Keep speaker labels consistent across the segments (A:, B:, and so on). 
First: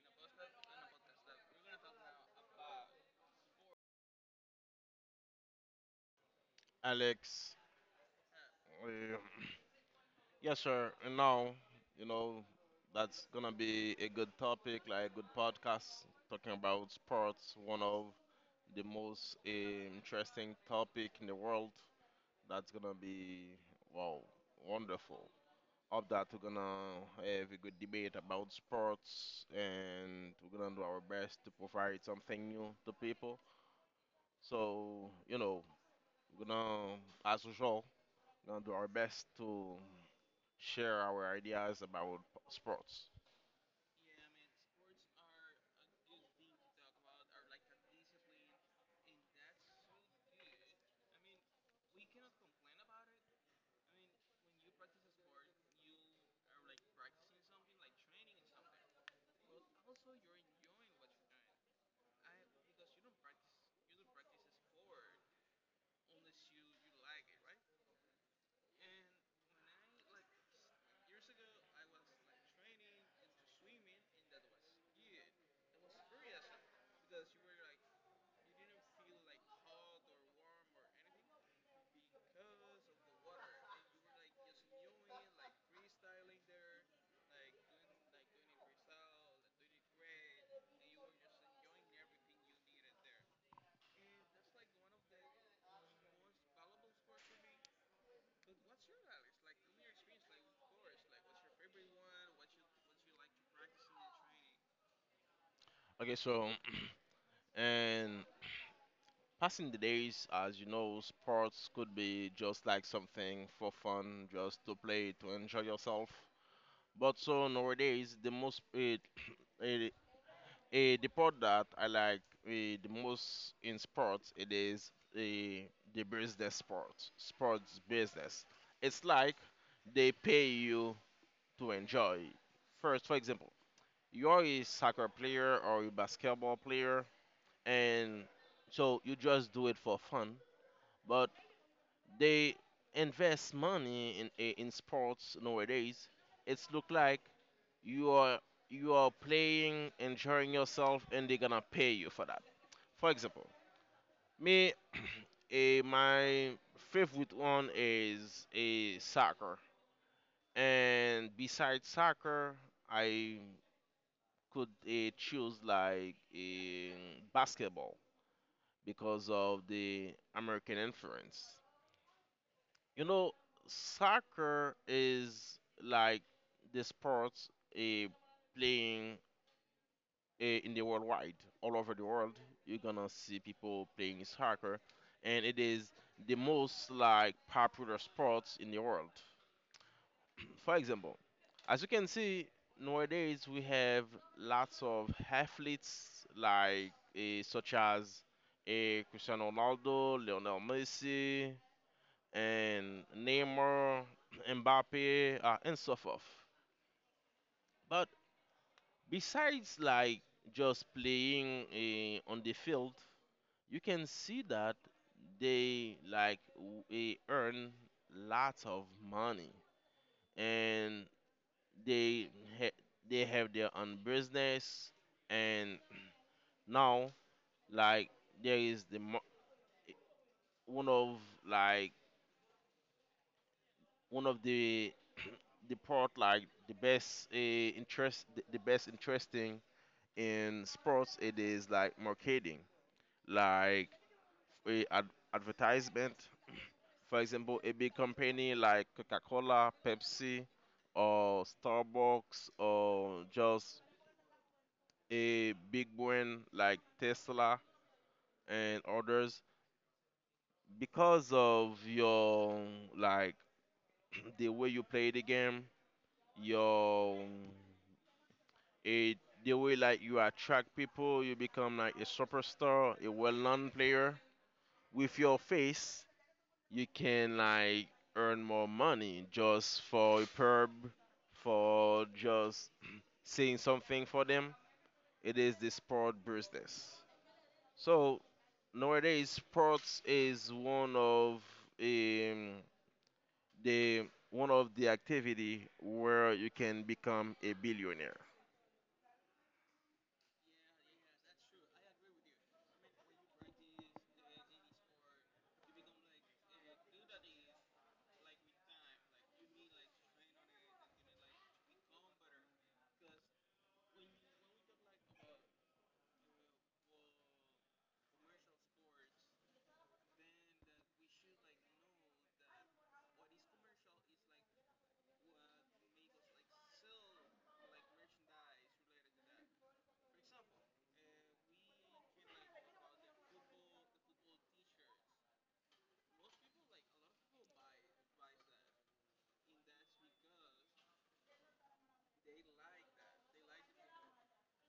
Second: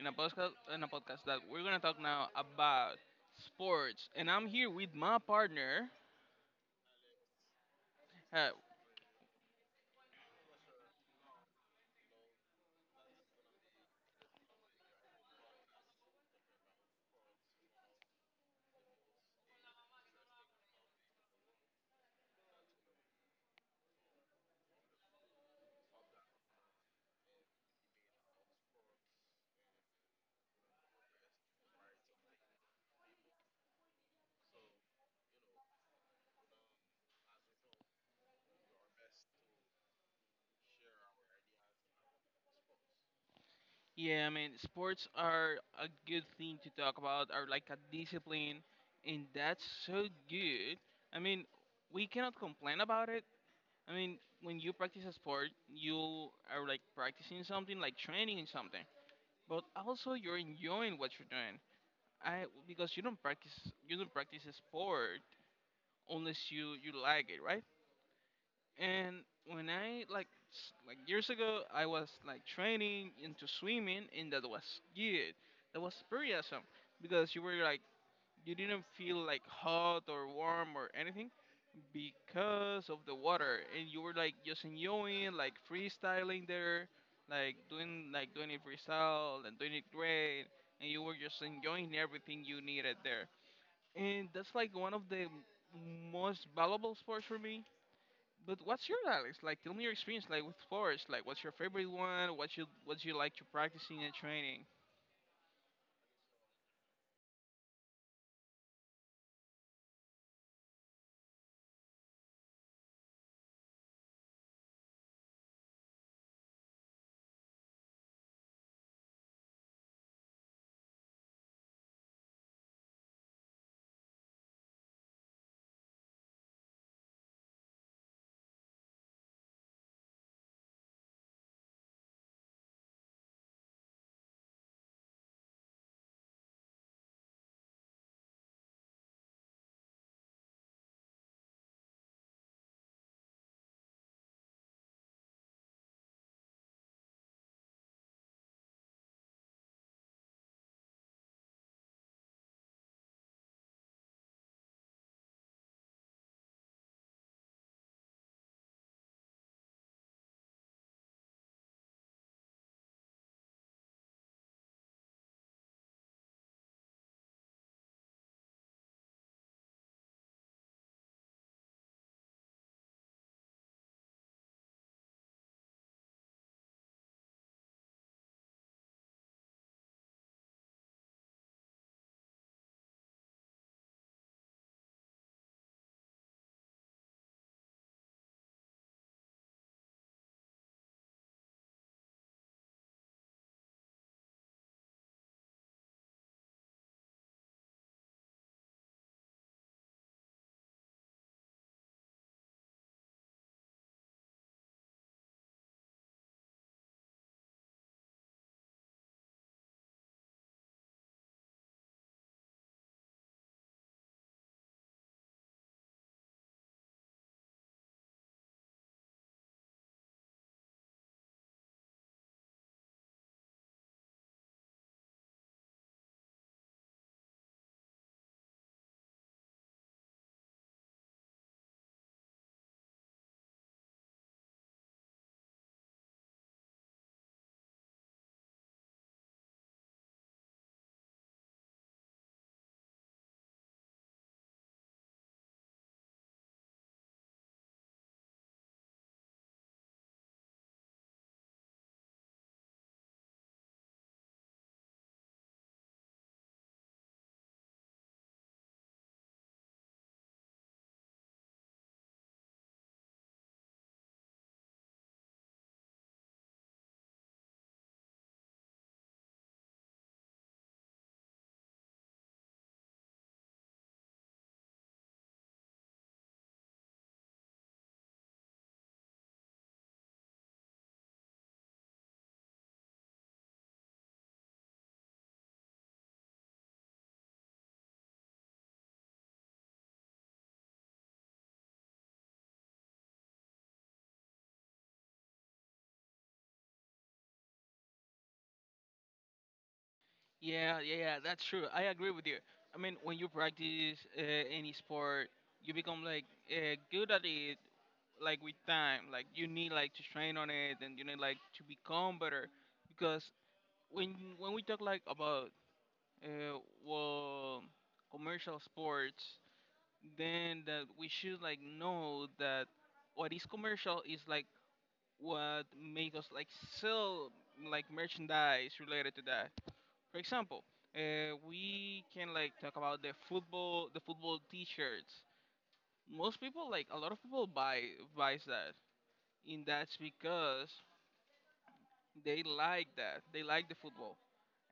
A: in a podcast that we're gonna talk now about sports, and I'm here with my partner.
B: Alex.
A: Uh,
B: Uh, yes, sir. And now, you know, that's gonna be a good topic, like a good podcast, talking about sports, one of the most interesting topic in the world. That's gonna be wow, wonderful. Of that, we're gonna have a good debate about sports, and we're gonna do our best to provide something new to people. So, we're gonna, as usual, gonna do our best to share our ideas about sports.
A: yeah, I mean sports are a good thing to talk about, are like a discipline, and that's so good. I mean, we cannot complain about it. I mean, when you practice a sport, you are like practicing something, like training in something, but also you're enjoying what you're doing. I because you don't practice a sport unless you like it, right? And when I like like years ago, I was like training into swimming, and that was good. That was pretty awesome because you were like you didn't feel like hot or warm or anything because of the water, and you were like just enjoying like freestyling there, like doing it freestyle and doing it great, and you were just enjoying everything you needed there, and that's like one of the most valuable sports for me. But what's your Alex? Like, tell me your experience, like with sports. Like, what's your favorite one? What you like to practicing and training?
B: Okay, so and passing the days, as you know, sports could be just like something for fun, just to play, to enjoy yourself. But so nowadays, the most it, the part that I like the most in sports it is eh, the business sports, sports business. It's like they pay you to enjoy. First, for example, you are a soccer player or a basketball player and so you just do it for fun but they invest money in in sports nowadays it's look like you are you are playing enjoying yourself and they're gonna pay you for that, for example, me, my favorite one is a soccer, and besides soccer I could choose like a basketball because of the American influence. You know, soccer is like the sports eh, playing in the worldwide, all over the world. You're gonna see people playing soccer, and it is the most like popular sports in the world. For example, as you can see nowadays, we have lots of athletes like such as Cristiano Ronaldo, Lionel Messi, and Neymar, Mbappe, and so forth. But besides like just playing on the field, you can see that they like earn lots of money and they ha- they have their own business, and now, like, there is eh, one of, like, one of the the part like the best interest the best interesting in sports it is like marketing, like uh, ad- advertisement. For example, a big company like Coca-Cola, Pepsi, or Starbucks, or just a big one like Tesla and others. Because of your, like, the way you play the game, your, it, the way like you attract people, you become like a superstar, a well-known player. With your face, you can like earn more money just for a perb, for just saying something for them. It is the sport business. So nowadays, sports is one of um, the one of the activity where you can become a billionaire.
A: Yeah, yeah, yeah. That's true. I agree with you. I mean, when you practice any sport, you become like good at it. Like with time, like you need like to train on it, and you need like to become better. Because when we talk like about uh, well, commercial sports, then that we should like know that what is commercial is like what make us like sell like merchandise related to that. For example, we can like talk about the football T-shirts. Most people, like a lot of people, buy buys that, and that's because they like that. They like the football,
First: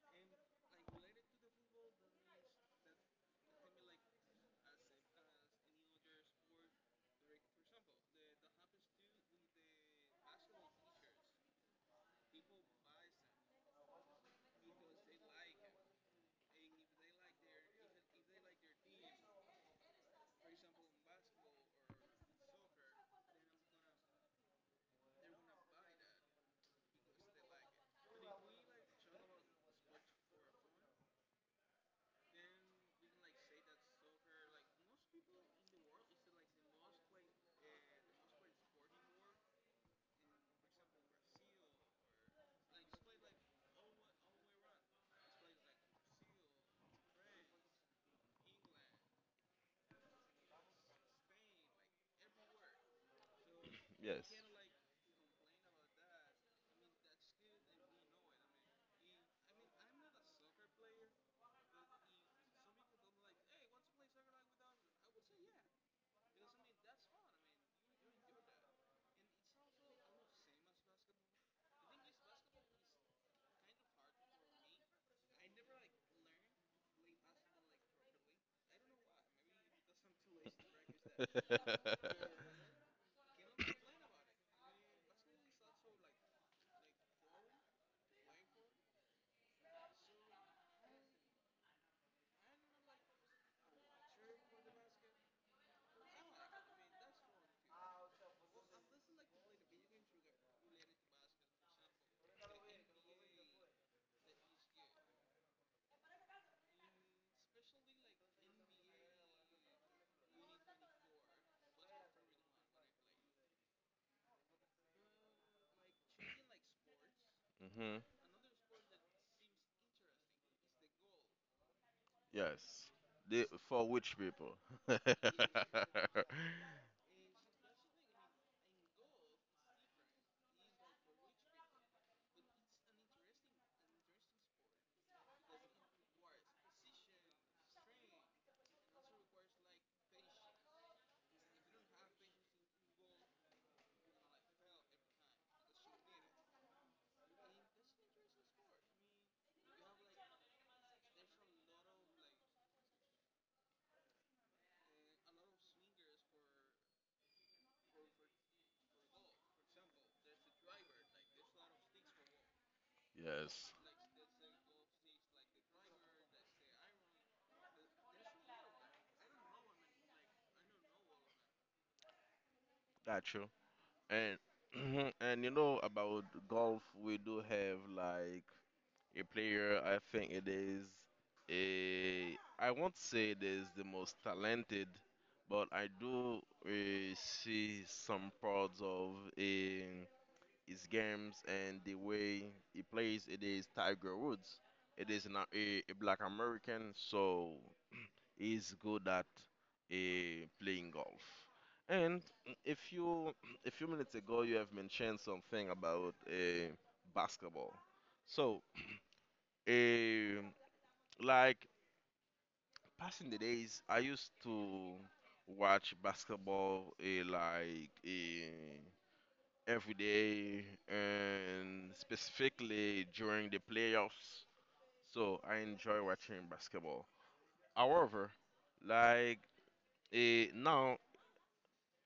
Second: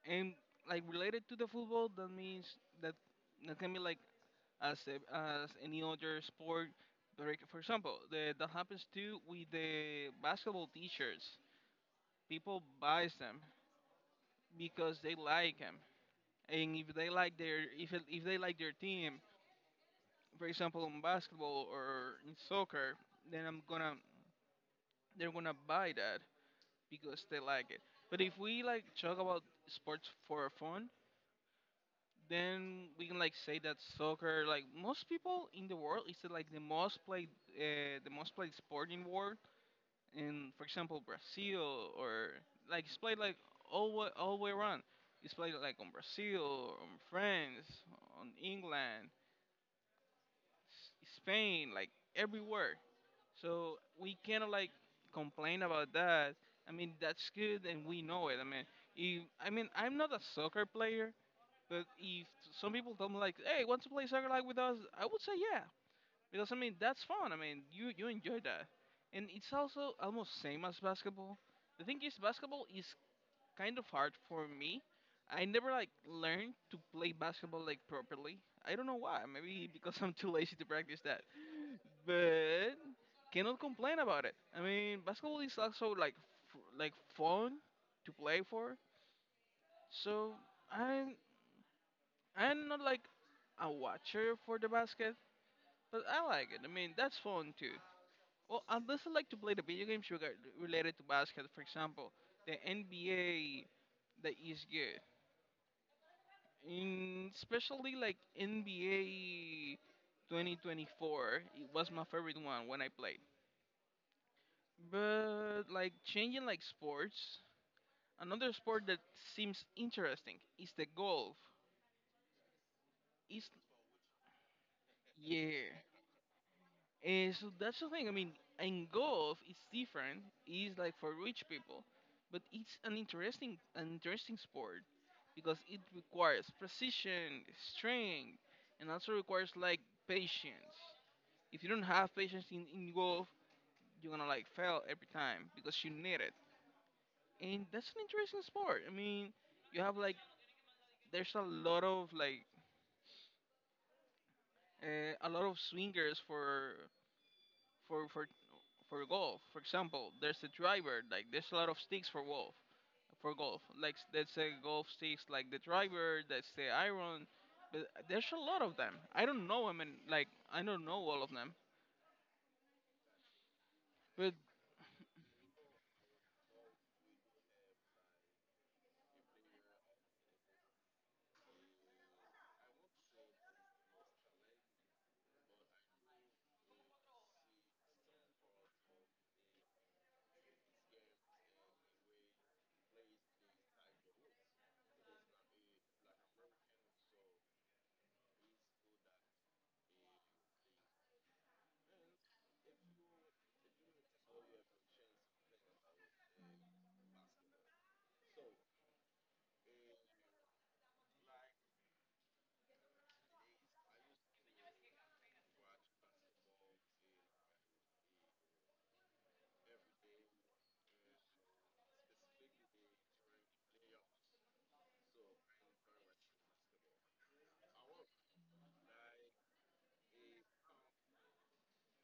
A: and like related to the football, that means that that can be like as as any other sport. Like, for example, that happens too with the basketball T-shirts. People buys them because they like them, and if they like their if they like their team, for example, in basketball or in soccer, then I'm gonna they're gonna buy that because they like it. But if we like talk about sports for fun, then we can like say that soccer, like most people in the world, is like the most played sport in the world. In, for example, Brazil, or like it's played like all way around. It's played like on Brazil, on France, on England, Spain, like everywhere. So we
B: Yes.
A: cannot like complain about that. I mean that's good and we know it. I mean, if, I mean I'm not a soccer player, but if some people tell me like, hey, want to play soccer like with us? I would say yeah, because I mean that's fun. I mean you enjoy that, and it's also almost same as basketball. The thing is basketball is kind of hard for me. I never like learned to play basketball like properly. I don't know why. Maybe because I'm too lazy to practice that. But cannot complain about it. I mean basketball is also like like fun to play for. So I'm I'm not like a watcher for the basket, but I like it. I mean that's fun too. Well, unless I like to play the video games related to basketball, for example, the NBA, that is good. In especially like NBA 2024, it was my favorite one when I played. But like changing like sports,
B: Hmm.
A: another sport that seems interesting is the golf.
B: Yes. They,
A: Is
B: for which people?
A: yeah. And so that's the thing. I mean, in golf, it's different. It's like for rich people, but it's an interesting sport because it requires precision, strength, and also requires like patience. If you don't have patience in golf, you're gonna like fail every time because you need it. And that's an interesting sport. I mean, you have like there's a lot of like a lot of swingers for for for for golf. For example, there's a driver, like there's a lot of sticks for golf, for golf.
B: Yes.
A: Like let's say golf sticks, like the driver, that's the iron. But there's a lot of them. I don't know. I mean, like I don't know all of them.
B: Got you.
A: But
B: And and you know about golf, we do have like a player. I think it is a. I won't say it is the most talented, but I do see some parts of in his games and the way he plays. It is Tiger Woods. It is not a, a black American, so is good at playing golf. And a few a few minutes ago, you have mentioned something about basketball. So, uh, like passing the days, I used to watch basketball like every day, and specifically during the playoffs. So I enjoy watching basketball. However, like now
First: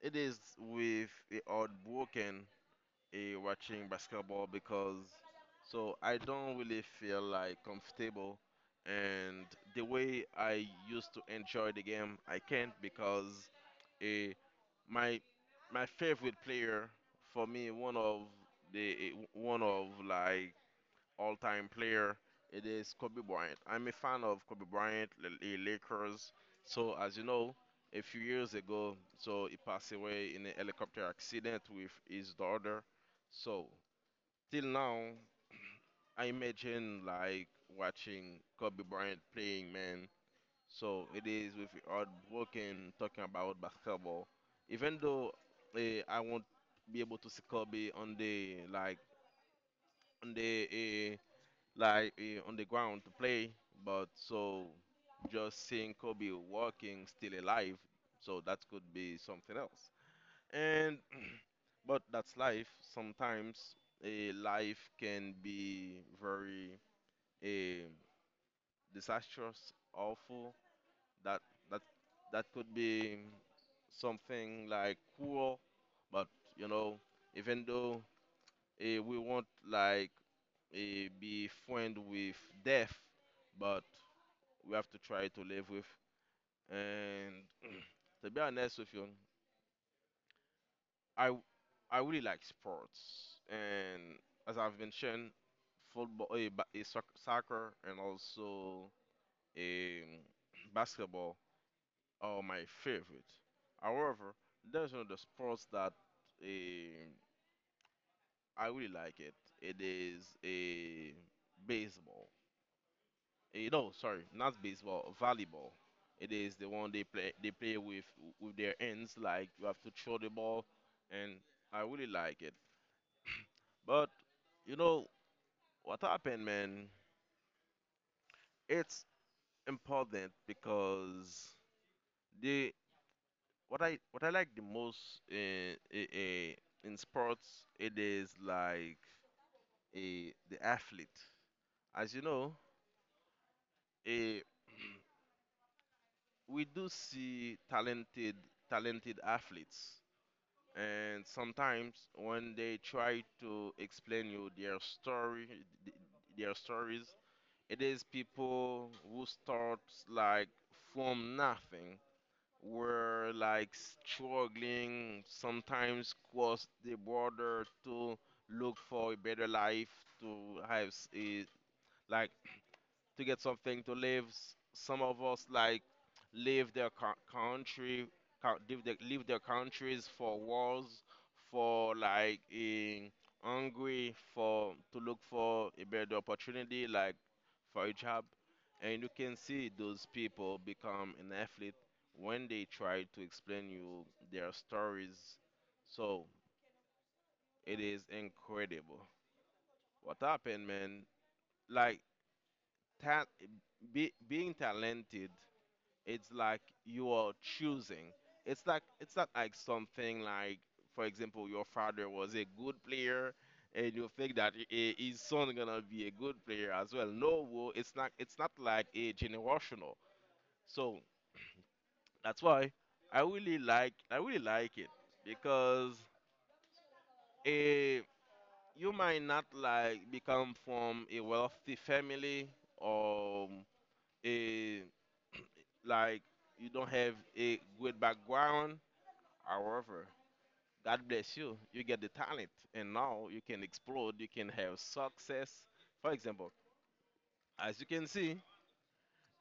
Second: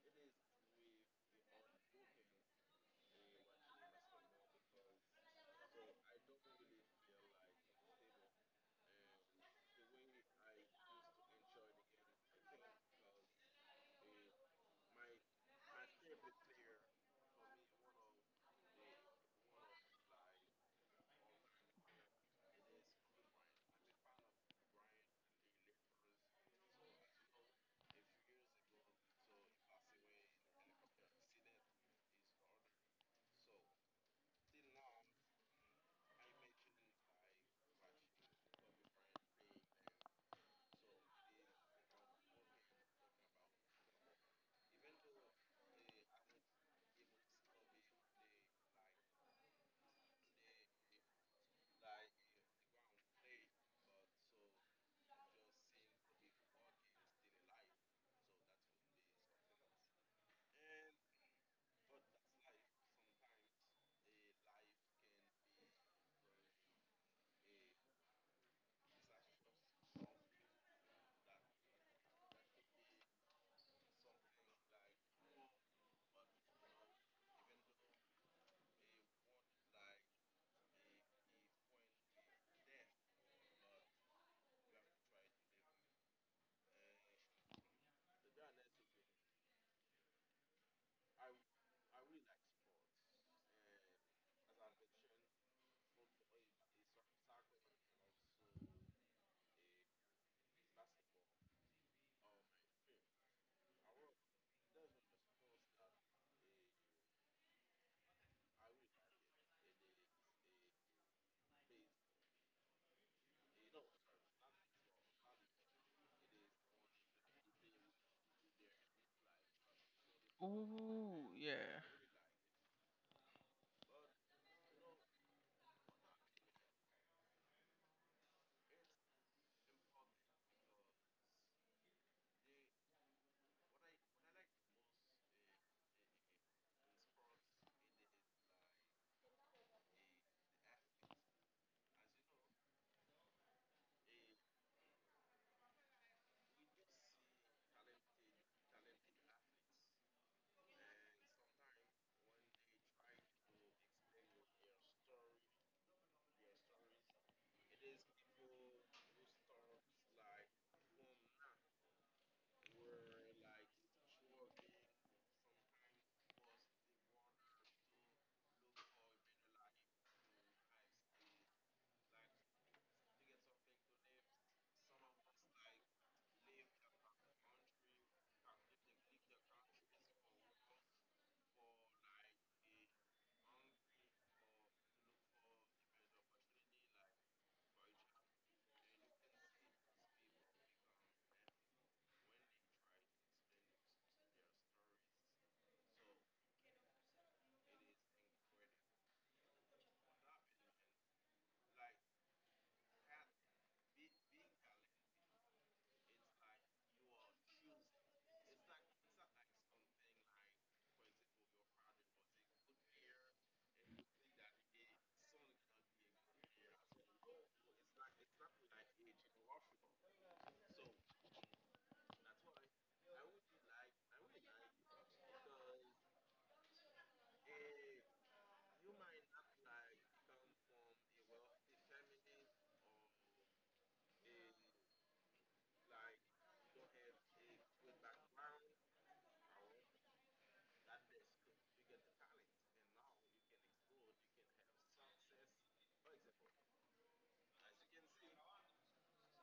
B: it is with the heartbroken a watching basketball because so I don't really feel like comfortable, and the way I used to enjoy the game I can't because a my my favorite player for me one of the one of like all-time player. It is Kobe Bryant. I'm a fan of Kobe Bryant, the Lakers. So as you know, a few years ago, so he passed away in a helicopter accident with his daughter. So till now, I imagine like watching Kobe Bryant playing, man. So it is with your heartbroken talking about basketball. Even though I won't be able to see Kobe on the like on the like on the ground to play, but so just seeing Kobe walking still alive, so that could be something else. And but that's life. Sometimes a life can be very eh, disastrous, awful. That that that could be something like cruel, but you know, even though we won't like be friend with death, but we have to try to live with. And to be honest with you, I w- I really like sports, and as I've mentioned, football, soccer, and also um, basketball are my favorite. However, there's another sports that um, I really like it. It is a baseball. Eh, no, sorry, not baseball, volleyball. It is the one they play with their hands, like you have to throw the ball,
A: ooh,
B: and
A: yeah,
B: I really like it. But you know what happened, man? It's important because the what I like the most in sports it is like a the athlete. As you know, eh, we do see talented athletes, and sometimes when they try to explain you their th- their stories, it is people who start like from nothing, were like struggling, sometimes cross the border to look for a better life, to have s- a, like, to get something to live. S- Some of us like leave their country, leave their countries for wars, for like in hungry, for to look for a better opportunity, like for a job. And you can see those people become an athlete when they try to explain you their stories. So it is incredible. What happened, man? Like that, be, being talented it's like you are choosing. It's like it's not like something like, for example, your father was a good player, and you think that his son gonna be a good player as well. No, wo- it's not. It's not like a generational. So that's why I really like it because a you might not like become from a wealthy family or a like you don't have a good background. However, God bless you. You get the talent, and now you can explode. You can have success. For example, as you can see,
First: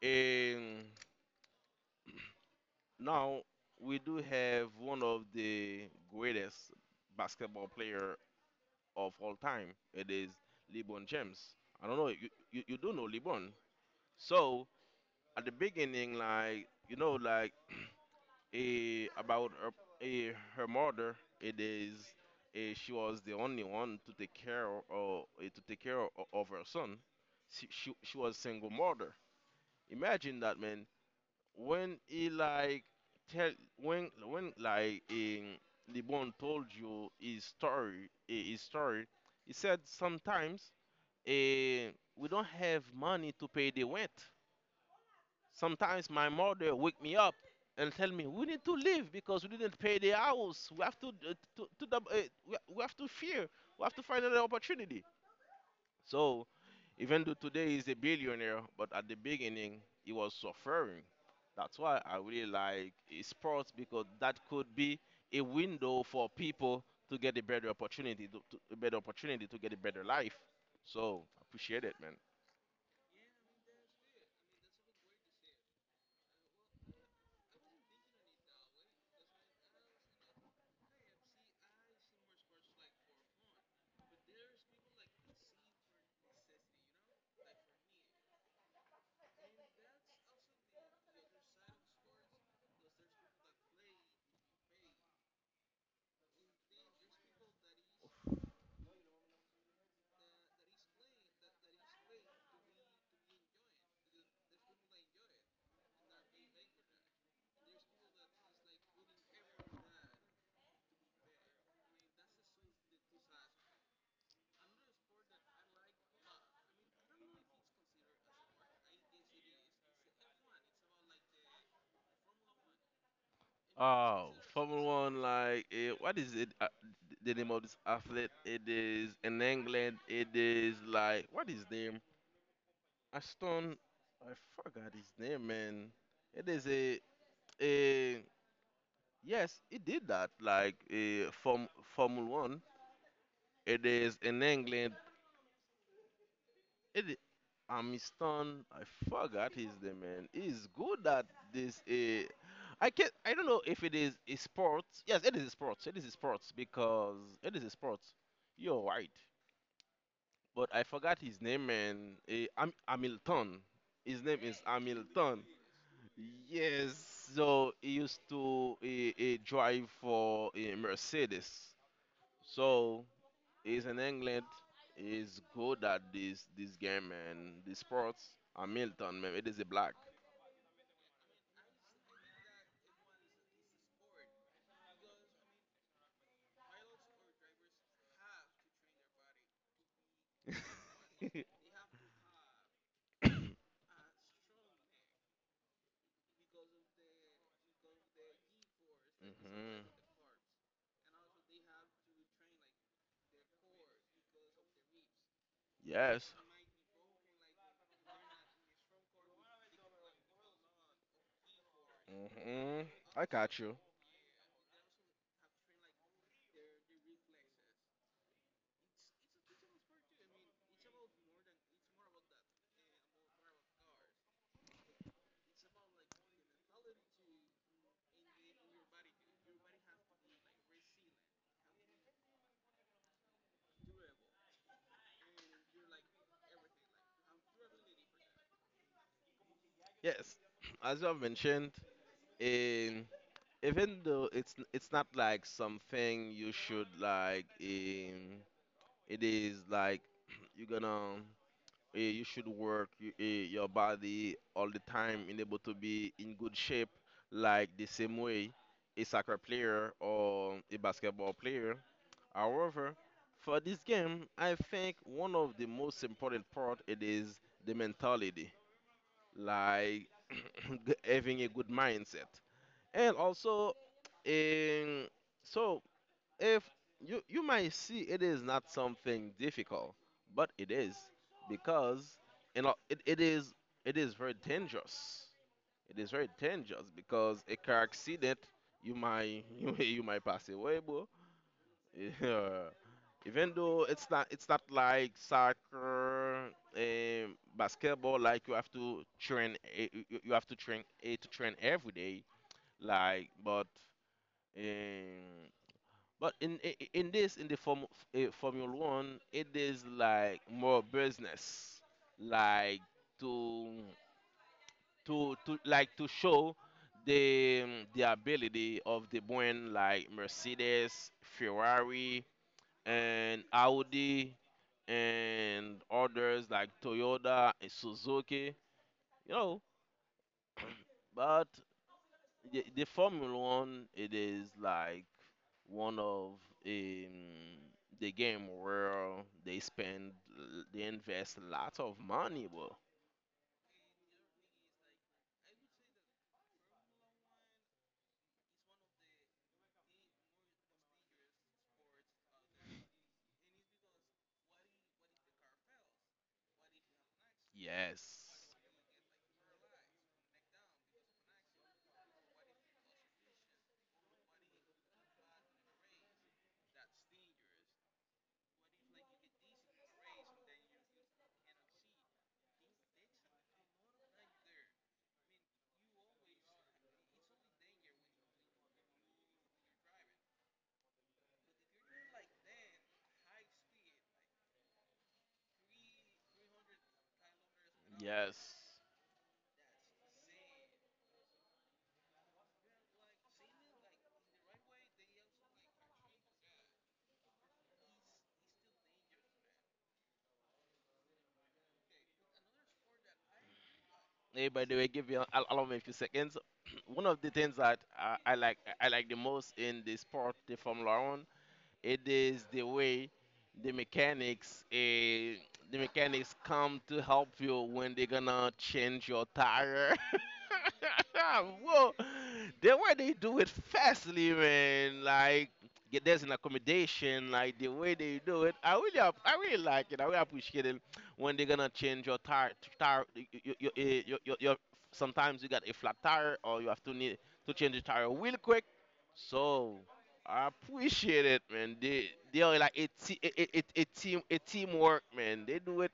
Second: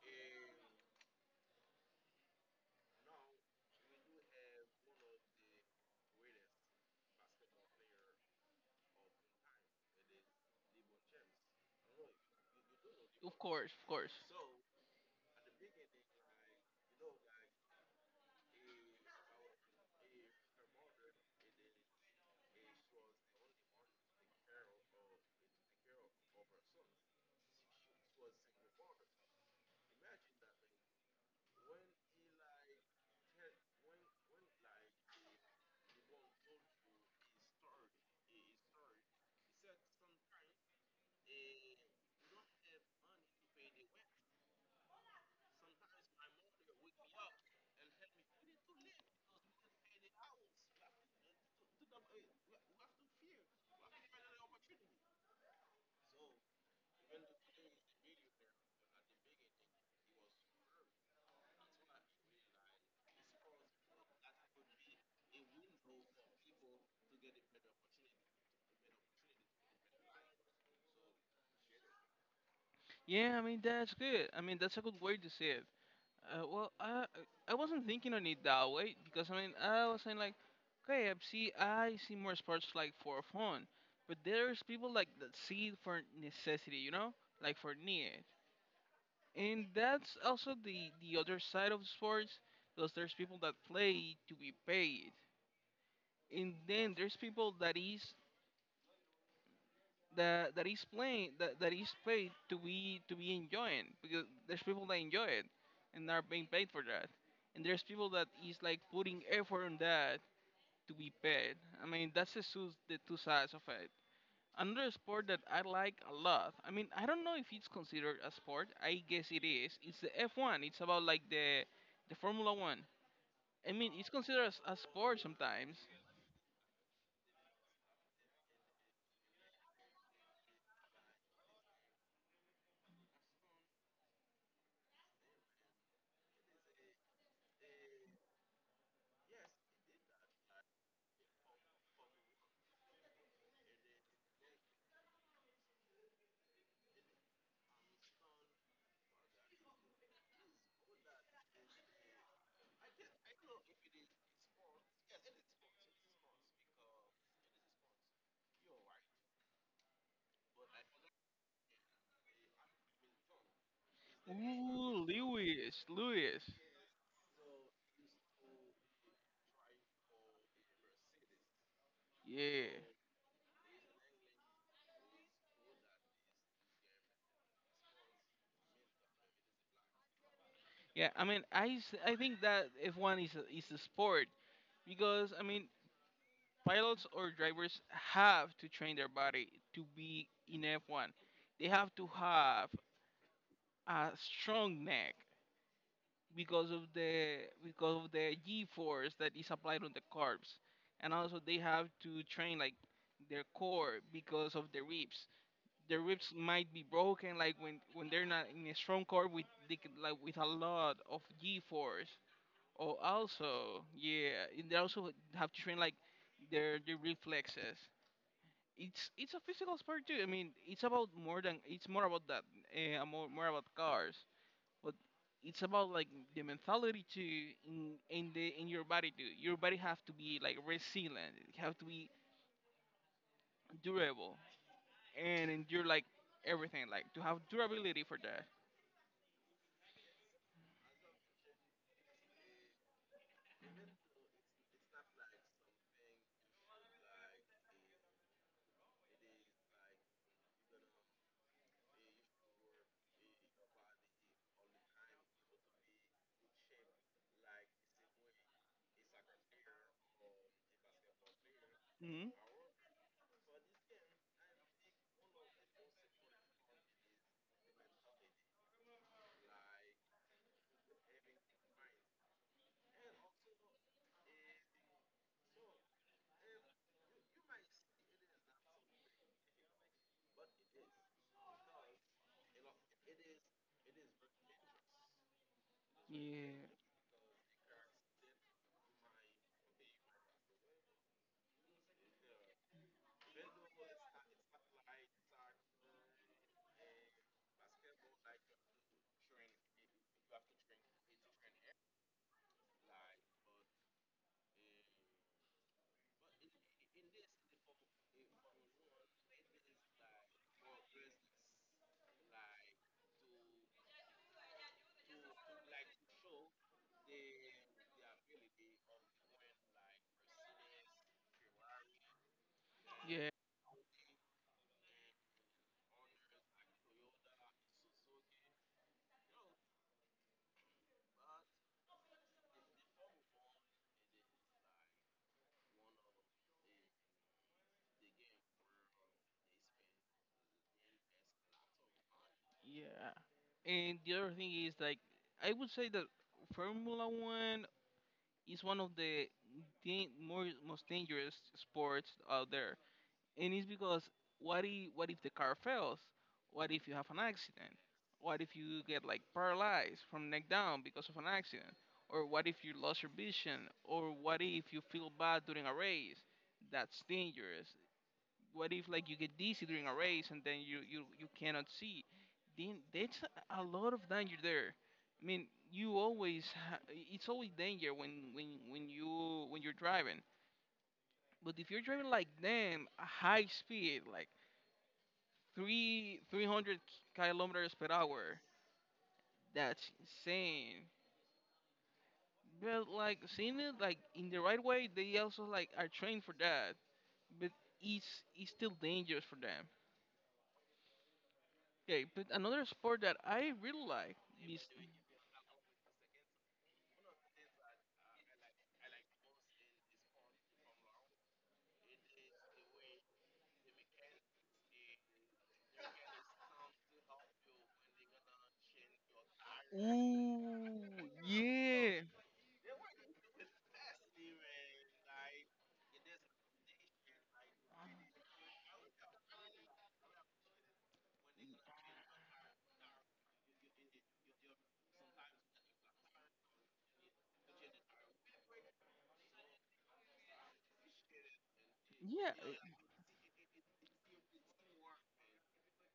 B: um, now we do have one of the greatest basketball player of all time. It is LeBron James. I don't know. You do know
A: of
B: LeBron.
A: course, of course.
B: So at the beginning, like you know, like about her, her mother. It is she was the only one to take care of to take care of her son. She was single mother. Imagine that man when he like tell when like in Libon told you his his story. He said sometimes eh, we don't have money to pay the rent. Sometimes my mother wake me up and tell me we need to leave because we didn't pay the house. We have to to we have to fear. We have to find another opportunity. So even though today he's a billionaire, but at the beginning he was suffering. That's why I really like sports because that could be a window for people to get a better opportunity, a better opportunity to get a better life. So appreciate it, man.
A: Yeah, I mean that's good. I mean that's a good way to see it. Well, I wasn't thinking on it that way because I mean I was saying like, okay, I see more sports like for fun, but there's people like that see it for necessity, you know, like for need, and that's also the other side of sports, because there's people that play to be paid, and then there's people that is that is playing that, is paid to be enjoying because there's people that enjoy it and are being paid for that, and there's people that is like putting effort on that to be paid. I mean that's the two sides of it. Another sport that I like a lot, I mean I don't know if it's considered a sport, I guess it is, it's the F1. It's about like the Formula One. I mean it's
B: Oh,
A: considered as a
B: Formula
A: sport
B: One, like,
A: sometimes.
B: what is it? The name of this athlete? It is in England. It is like, what is name? Aston. I forgot his name, man. It is a yes, he did that. Like, a form Formula One. It is in England. It, Amistan, I forgot his name, man. He's good at this. I can not I don't know if it is a sport. Yes, it is a sport. It is a sport because it is a sport. You're right. But I forgot his name, man. Hamilton. His name is
A: Ooh,
B: Hamilton.
A: Lewis, Lewis,
B: Yes. So he used to drive for a Mercedes.
A: yeah.
B: So. He's in England. He's good at this game and the sports. Hamilton, man, it is a black.
A: Yeah, I mean, I think that F1 is is a sport because I mean, pilots or drivers have to train their body to be in F1. They have to have a strong neck because of the G-force that is applied
B: Mhm.
A: on the carbs, and also they have to train like their core because of the ribs. The ribs
B: Yes.
A: might be broken like when they're not in a strong core with they, could, like with a lot of G-force.
B: Hmm.
A: Oh,
B: I got you.
A: also, yeah, and they also have to train like their reflexes. It's a physical sport too. I mean, it's about more than it's more about that, more about cars, but it's about like the mentality too in your body too. Your body have to be like resilient. It have to be durable and endure like everything. Like to have durability for that.
B: Yes, as you have mentioned, in even though it's not like something you should like, it is like you're gonna you should work your body all the time and able to be in good shape, like the same way a soccer player or a basketball player.
A: Hmm.
B: However, for this game, I think one of the most important part it is the mentality, like having a good mindset, and also, um, so if you might see it is not something difficult but it is because you know it is it is very dangerous it is very
A: Yeah,
B: dangerous because a car accident you might you might pass away bro yeah. Even though it's not like soccer, basketball, like you have to train, you have to train, to train every day, like. But um, but in i- i- in this in the form Formula One, it is like more business, like to like to show the ability of the brand like Mercedes, Ferrari,
A: yeah.
B: and Audi, and others like Toyota and Suzuki. You know, but the Formula One, it is like one of um, the game where they spend they invest lots of money, bro.
A: Yeah. And the other thing is like I would say that Formula One is one of the dan- more most dangerous sports out there, and it's because what if the car fails? What if you have an accident? What if
B: Yes.
A: you get like paralyzed from neck down because of an accident? Or what if you lost your vision? Or what if you feel bad during a race? That's dangerous. What if like you get dizzy during a race and then you cannot see? Then that's a lot of danger there. I mean you always it's always danger when you when you're driving, but if you're driving like them a high speed like three 300 kilometers per
B: Yes.
A: hour, that's insane. But like seeing it like in the right way, they also like are trained for that, but it's it's still dangerous for them. Okay, but another sport that I really like
B: Hey,
A: is
B: by the way, give me, allow me a few seconds. one of the things that I like the most in the sport, the Formula One. It is the way the mechanics, come to help you when they're gonna change your tire.
A: ooh,
B: Whoa,
A: yeah,
B: the way they do it fastly, man. Like, yeah, there's an accommodation, like the way they do it. I really, I really like it. I really appreciate it when they're gonna change your tire. Tire, your, your, your, your, your, sometimes you got a flat tire, or you have to need to change the tire real quick. So, I appreciate it, man. They
A: yeah,
B: they are like a, team, a teamwork, man. They do it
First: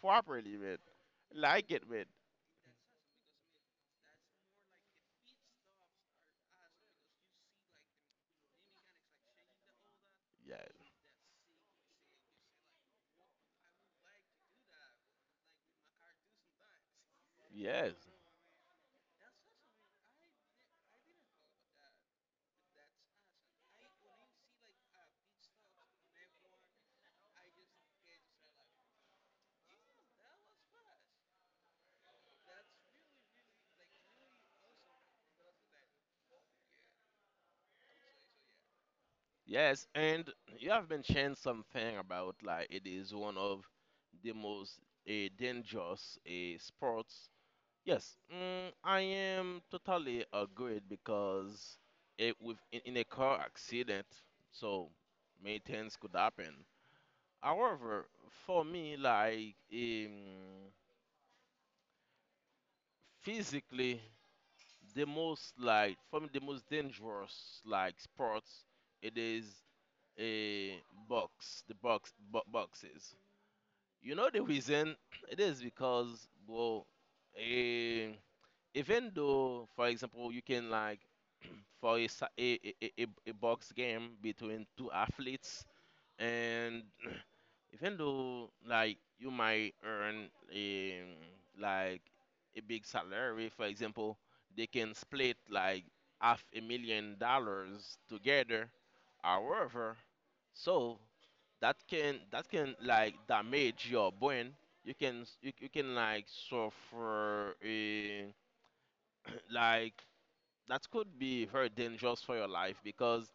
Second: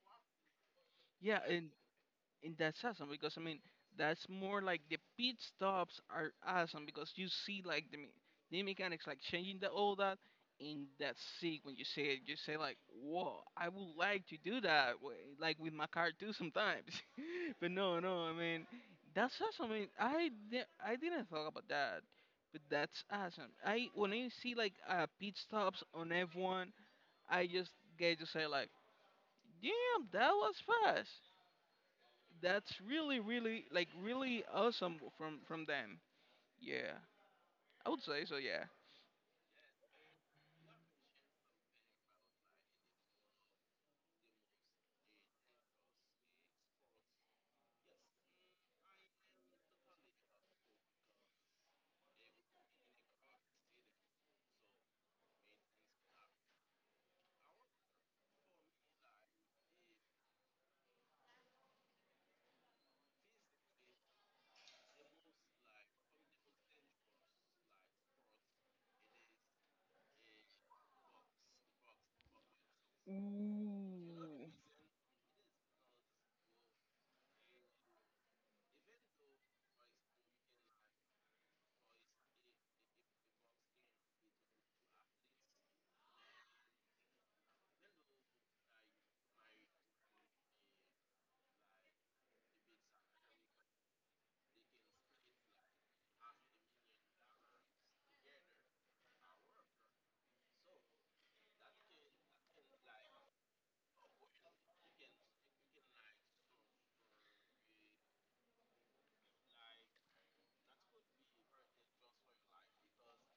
B: properly, man.
A: yeah. and
B: Like it, man.
A: and that's awesome because I mean that's more like the pit stops are awesome because you see like the mechanics like changing the all that,
B: Yeah.
A: and that's sick. When you see it you say like, whoa, I would like to do that like with my car too sometimes. But
B: Yes.
A: no, no, I mean, that's awesome. I mean I didn't talk about that, but that's awesome. I when I see like pit stops on F1, I just get to say like, damn, that was fast. That's really, really, like, really awesome from them. Yeah, I would say so. Yeah.
B: Yes. And you have mentioned something about, like, it is one of the most uh, dangerous sports. Yes. Mm, I am totally agreed because it with, in a car accident, so many things could happen. However, for me, like, physically, the most, like for me the most dangerous, like, sports, it is a boxes. You know the
A: Ooh.
B: reason, it is because, well, eh, even though, for example, you can, like, for a, sa- a box game between two athletes, and even though, like, you might earn, like, a big salary, for example, they can split like half a million dollars together. However, so that can like damage your brain. You can, you can, like, suffer a like, that could be very dangerous for your life, because,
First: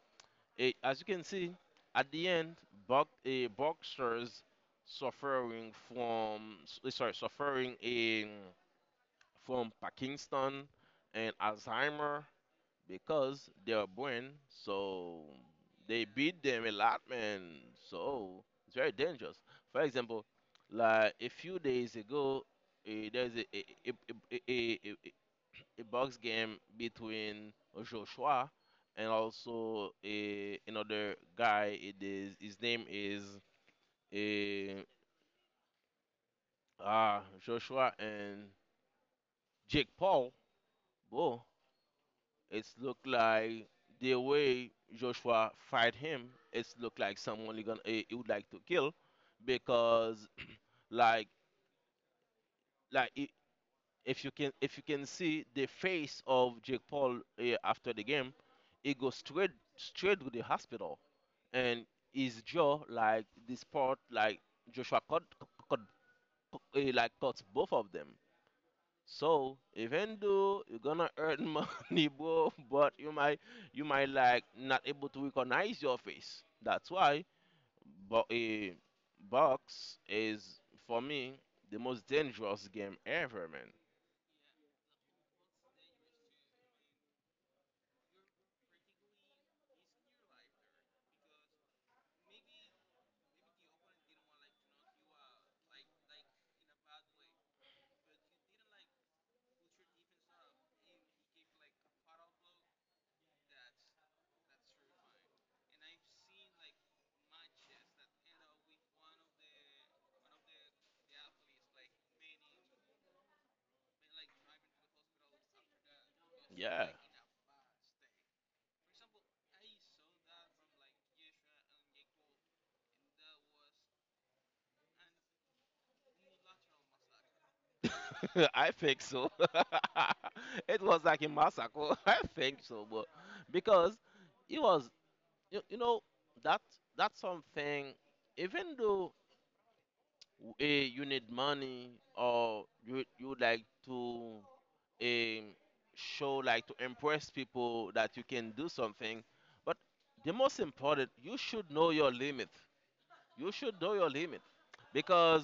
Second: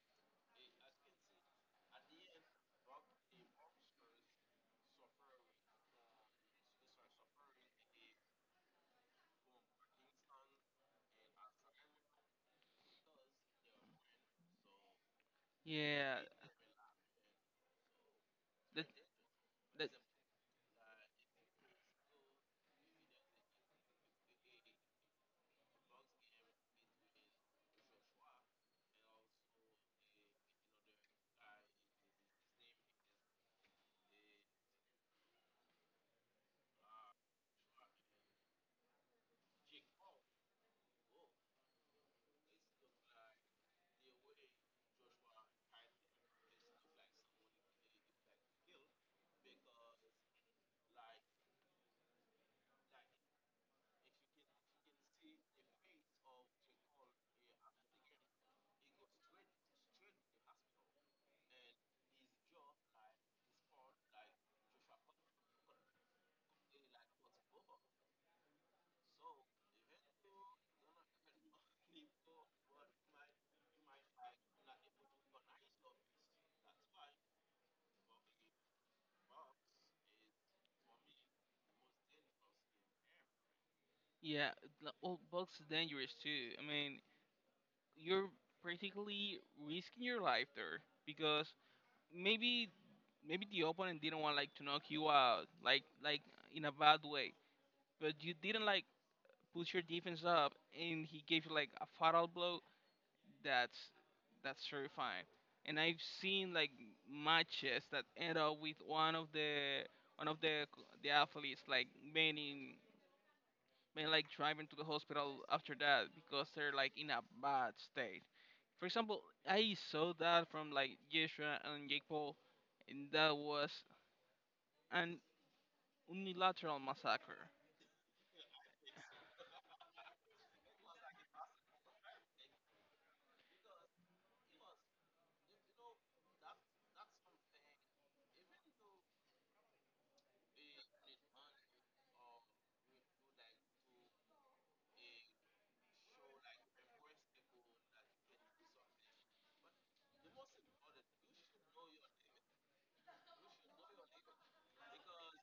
B: as you can see, at the end, boxers suffering from, sorry, suffering in from Parkinson and Alzheimer because they are born. So they
A: Yeah.
B: beat them a lot, man. So it's
A: That
B: very dangerous. For
A: that.
B: example, like a few days ago, there's a, a, a, a box game between Joshua and also, another guy. It is his name is a ah Joshua and Jake Paul. Whoa, it's look like the way Joshua fight him. It's look like someone he gonna, he would like to kill, because, like, like i- if you can see the face of Jake Paul, after the game, he goes straight to the hospital, and his jaw, like this part, like Joshua cut, cut, like cuts both of them. So even though you're gonna earn money, bro, but you might, like, not able to recognize your face. That's why. But a box is, for me, the most dangerous game ever, man.
A: Yeah. Well, bugs are dangerous too. I mean, you're practically risking your life there because maybe maybe the opponent didn't want like to knock you out, like in a bad way, but you didn't like push your defense up, and he gave you like a fatal blow. That's terrifying. And I've seen like matches that end up with one of the the athletes like being in, being like driving to the hospital after that because they're
B: Yeah.
A: like in a bad state. For example, I saw that from like Joshua and Jake Paul, and that was an unilateral massacre.
B: I think so. it was like a massacre. I think so, but because it was, you, you know, that that's something. Even though, you need money, or you would like to, um, show, like, to impress people that you can do something. But the most important, you should know your limit. You should know your limit because,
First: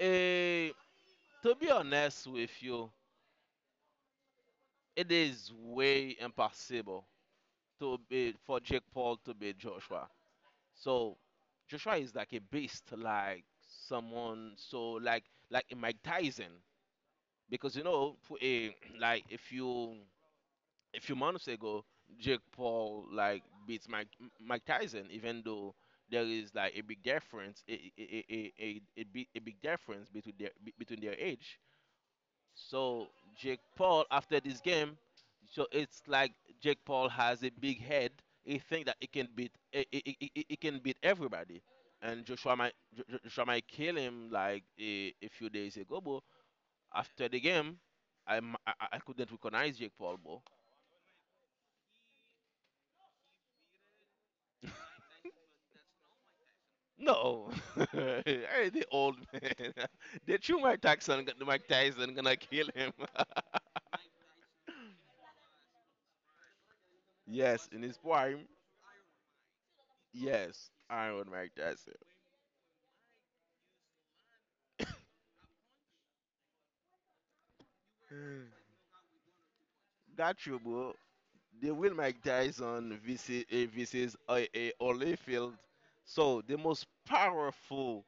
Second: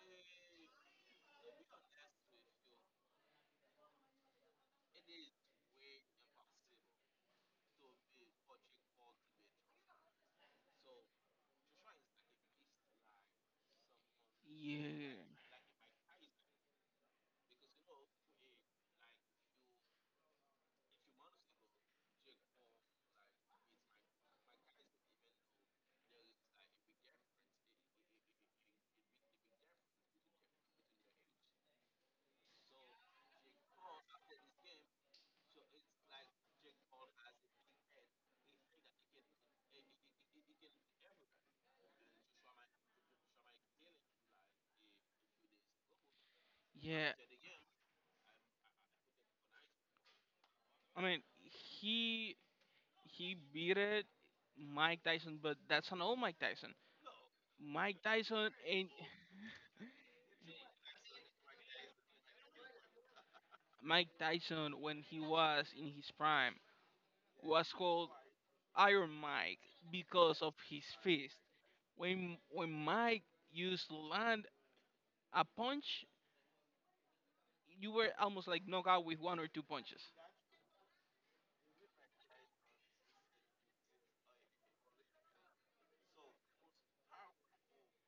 B: uh, to be honest with you, it is way impossible to be for Jake Paul to beat Joshua. So Joshua is like a beast, like someone so,
A: Yeah,
B: like, a Mike Tyson, because you know, a, like, if you a few months ago, Jake Paul like beats Mike Tyson, even though there is like a big difference, a big difference between their, between their age. So Jake Paul, after this game, so it's like Jake Paul has a big head. He think that he can beat he can beat everybody, and Joshua might kill him like, a few days ago. But
A: yeah.
B: after the game, I m- I couldn't recognize Jake Paul, bro.
A: I mean, he he beat it Mike Tyson, but that's an old Mike Tyson.
B: No.
A: Mike Tyson
B: hey, the
A: and
B: old man. the true Mike Tyson, Mike Tyson gonna kill him.
A: Mike Tyson when he was in his prime
B: yes,
A: was
B: in his
A: called
B: prime.
A: Iron Mike because of
B: Yes,
A: his
B: Iron
A: fist.
B: Mike Tyson.
A: When Mike used to land a punch, you were almost like knocked out with one or two punches.
B: That's true, bro. They will Mike Tyson versus, Holyfield. So the most powerful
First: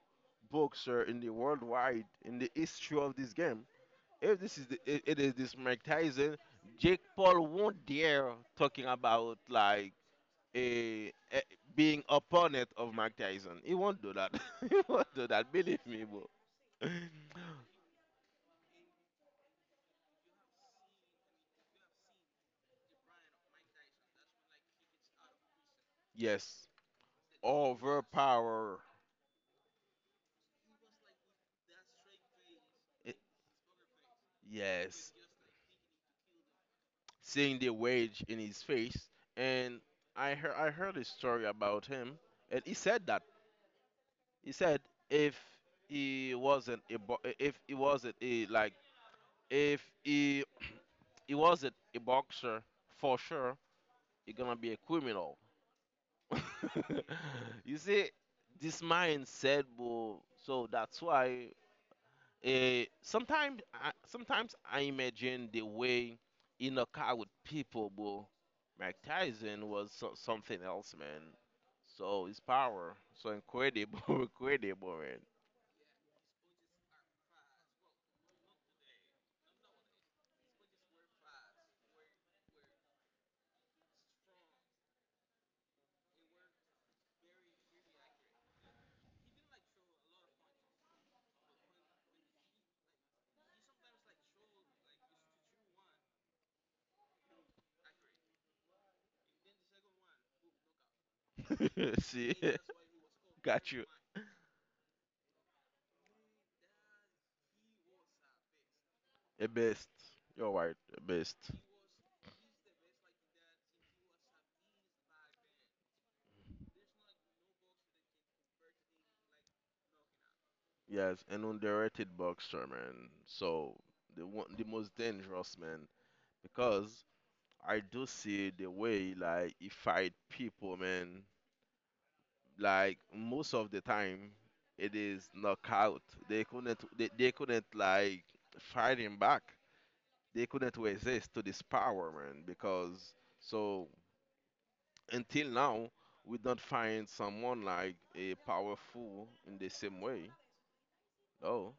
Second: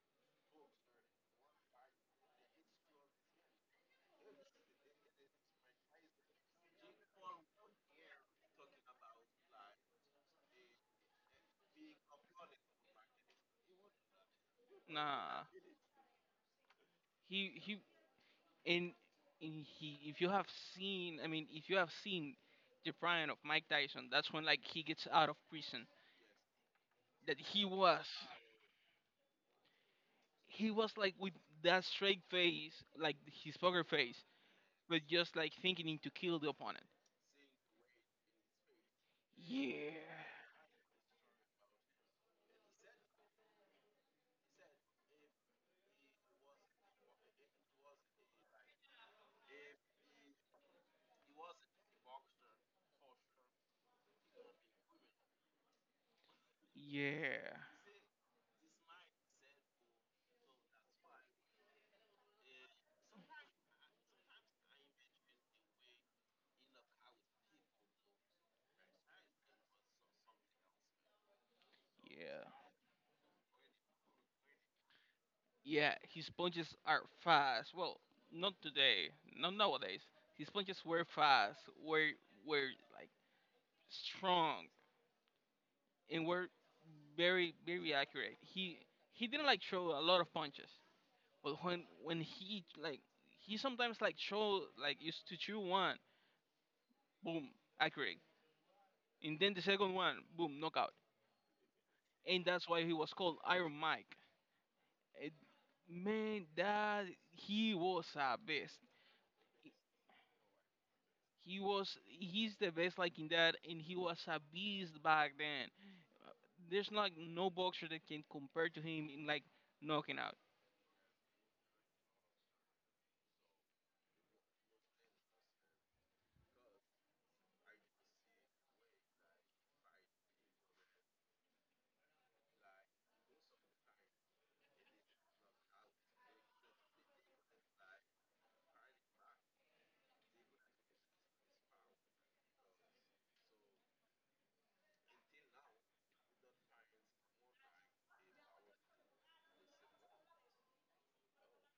B: boxer in the worldwide, in the history of this game. If this is the, it is this Mike Tyson, Jake Paul won't dare talking about, like, a being opponent of Mike Tyson. He won't do that. he won't do
A: Nah,
B: that. Believe me, bro.
A: he and, and he if you have seen, I mean, if you have seen the prime of Mike Tyson, that's when like he gets out of prison.
B: Yes,
A: That he was
B: overpower.
A: He was like with that straight face, like
B: It-
A: his poker face but
B: yes.
A: just like thinking to kill the opponent.
B: Seeing the rage in his face. And
A: Yeah,
B: I heard a story about him, and he said that, he said if he wasn't a bo- if he wasn't a, like, if he he wasn't a boxer, for sure, he gonna be a criminal.
A: yeah,
B: you see, this mindset, bro. So that's why. Sometimes I imagine the way in a car with people, bro. Mike Tyson was so, something else, man. So his
A: yeah,
B: power, so incredible, incredible,
A: yeah. His punches are fast. Well, not today, not nowadays. His punches were fast, were like strong, and were very accurate. He didn't like throw a lot of punches, but when he like he sometimes like throw like used to throw one, boom, accurate, and then the second one, boom, knockout,
B: man. See,
A: and that's why he was called
B: got
A: Iron
B: you.
A: Mike. It, Man, that he was a beast.
B: A best. You're right, a best.
A: He's the best like in that, and he was a beast back then. Uh, There's like no boxer that can compare to him in like knocking out.
B: Yes, an underrated boxer, man. So the one, the most dangerous, man, because I do see the way, like, he fight people, man. Like, most of the time it is knockout. They couldn't like fight him back. They couldn't resist to this power, man, because, so, until now we don't find someone, like, a powerful, in the same way. No,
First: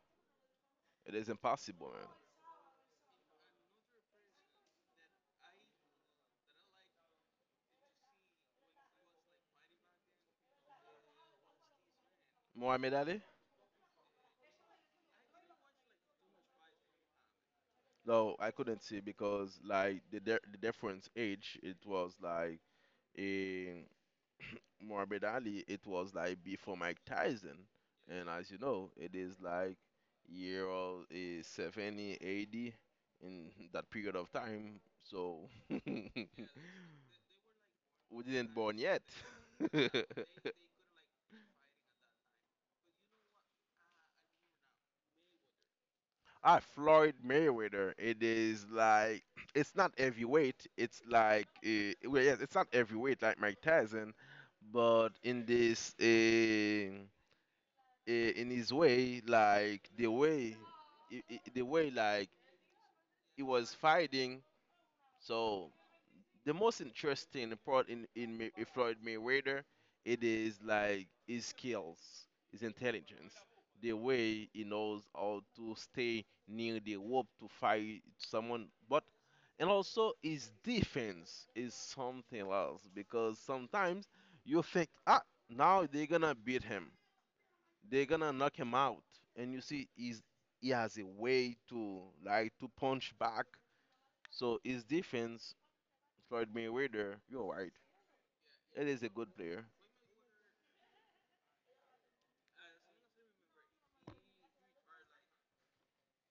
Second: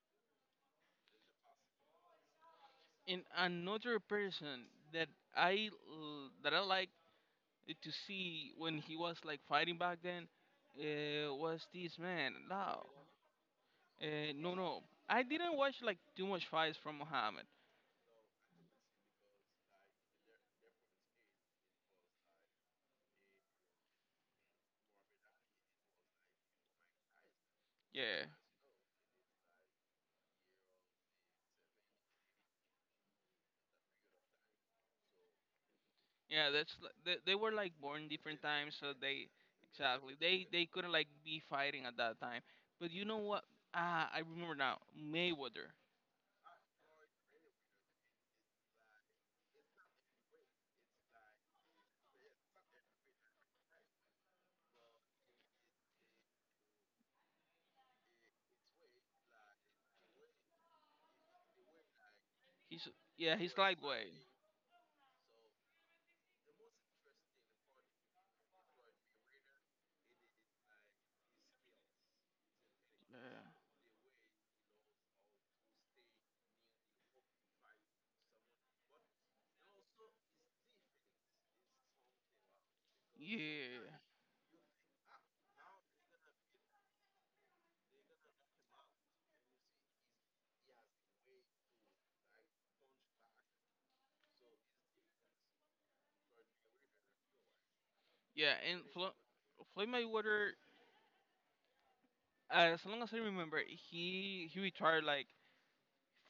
B: it is impossible, man.
A: And another person that that I like to see when he was like fighting back then was this man Lau.
B: Muhammad Ali?
A: No, no, I didn't watch like too much fights from Muhammad.
B: No, I couldn't see because, like, the difference age, it was like, a Muhammad Ali, it was like before Mike Tyson.
A: Yeah,
B: And as you know, it is like year of, 70, 80, in that period of time. So we
A: yeah, that's li- they were like born different
B: didn't
A: times,
B: born
A: so
B: yet.
A: they exactly they couldn't like be fighting at that time. But you know what? Ah, I remember now. Mayweather.
B: Ah, Floyd Mayweather. It is like, it's not heavyweight. It's like, well, yes, it's not heavyweight like Mike Tyson, but in this, in his way, like the way, like
A: He's Yeah,
B: he
A: he's
B: was
A: lightweight.
B: fighting. So the most interesting part in Floyd Mayweather, it is like his skills, his intelligence, the way he knows how to stay near the rope to fight someone, but and also his defense is something else because,
A: Yeah,
B: sometimes, you think, ah, now they're gonna beat him, they're gonna knock him out, and you see, he has a way to, like, to punch back. So his defense, Floyd Mayweather, you're right.
A: yeah, yeah.
B: It is a good player.
A: Floyd Mayweather, as long as I remember, he retired like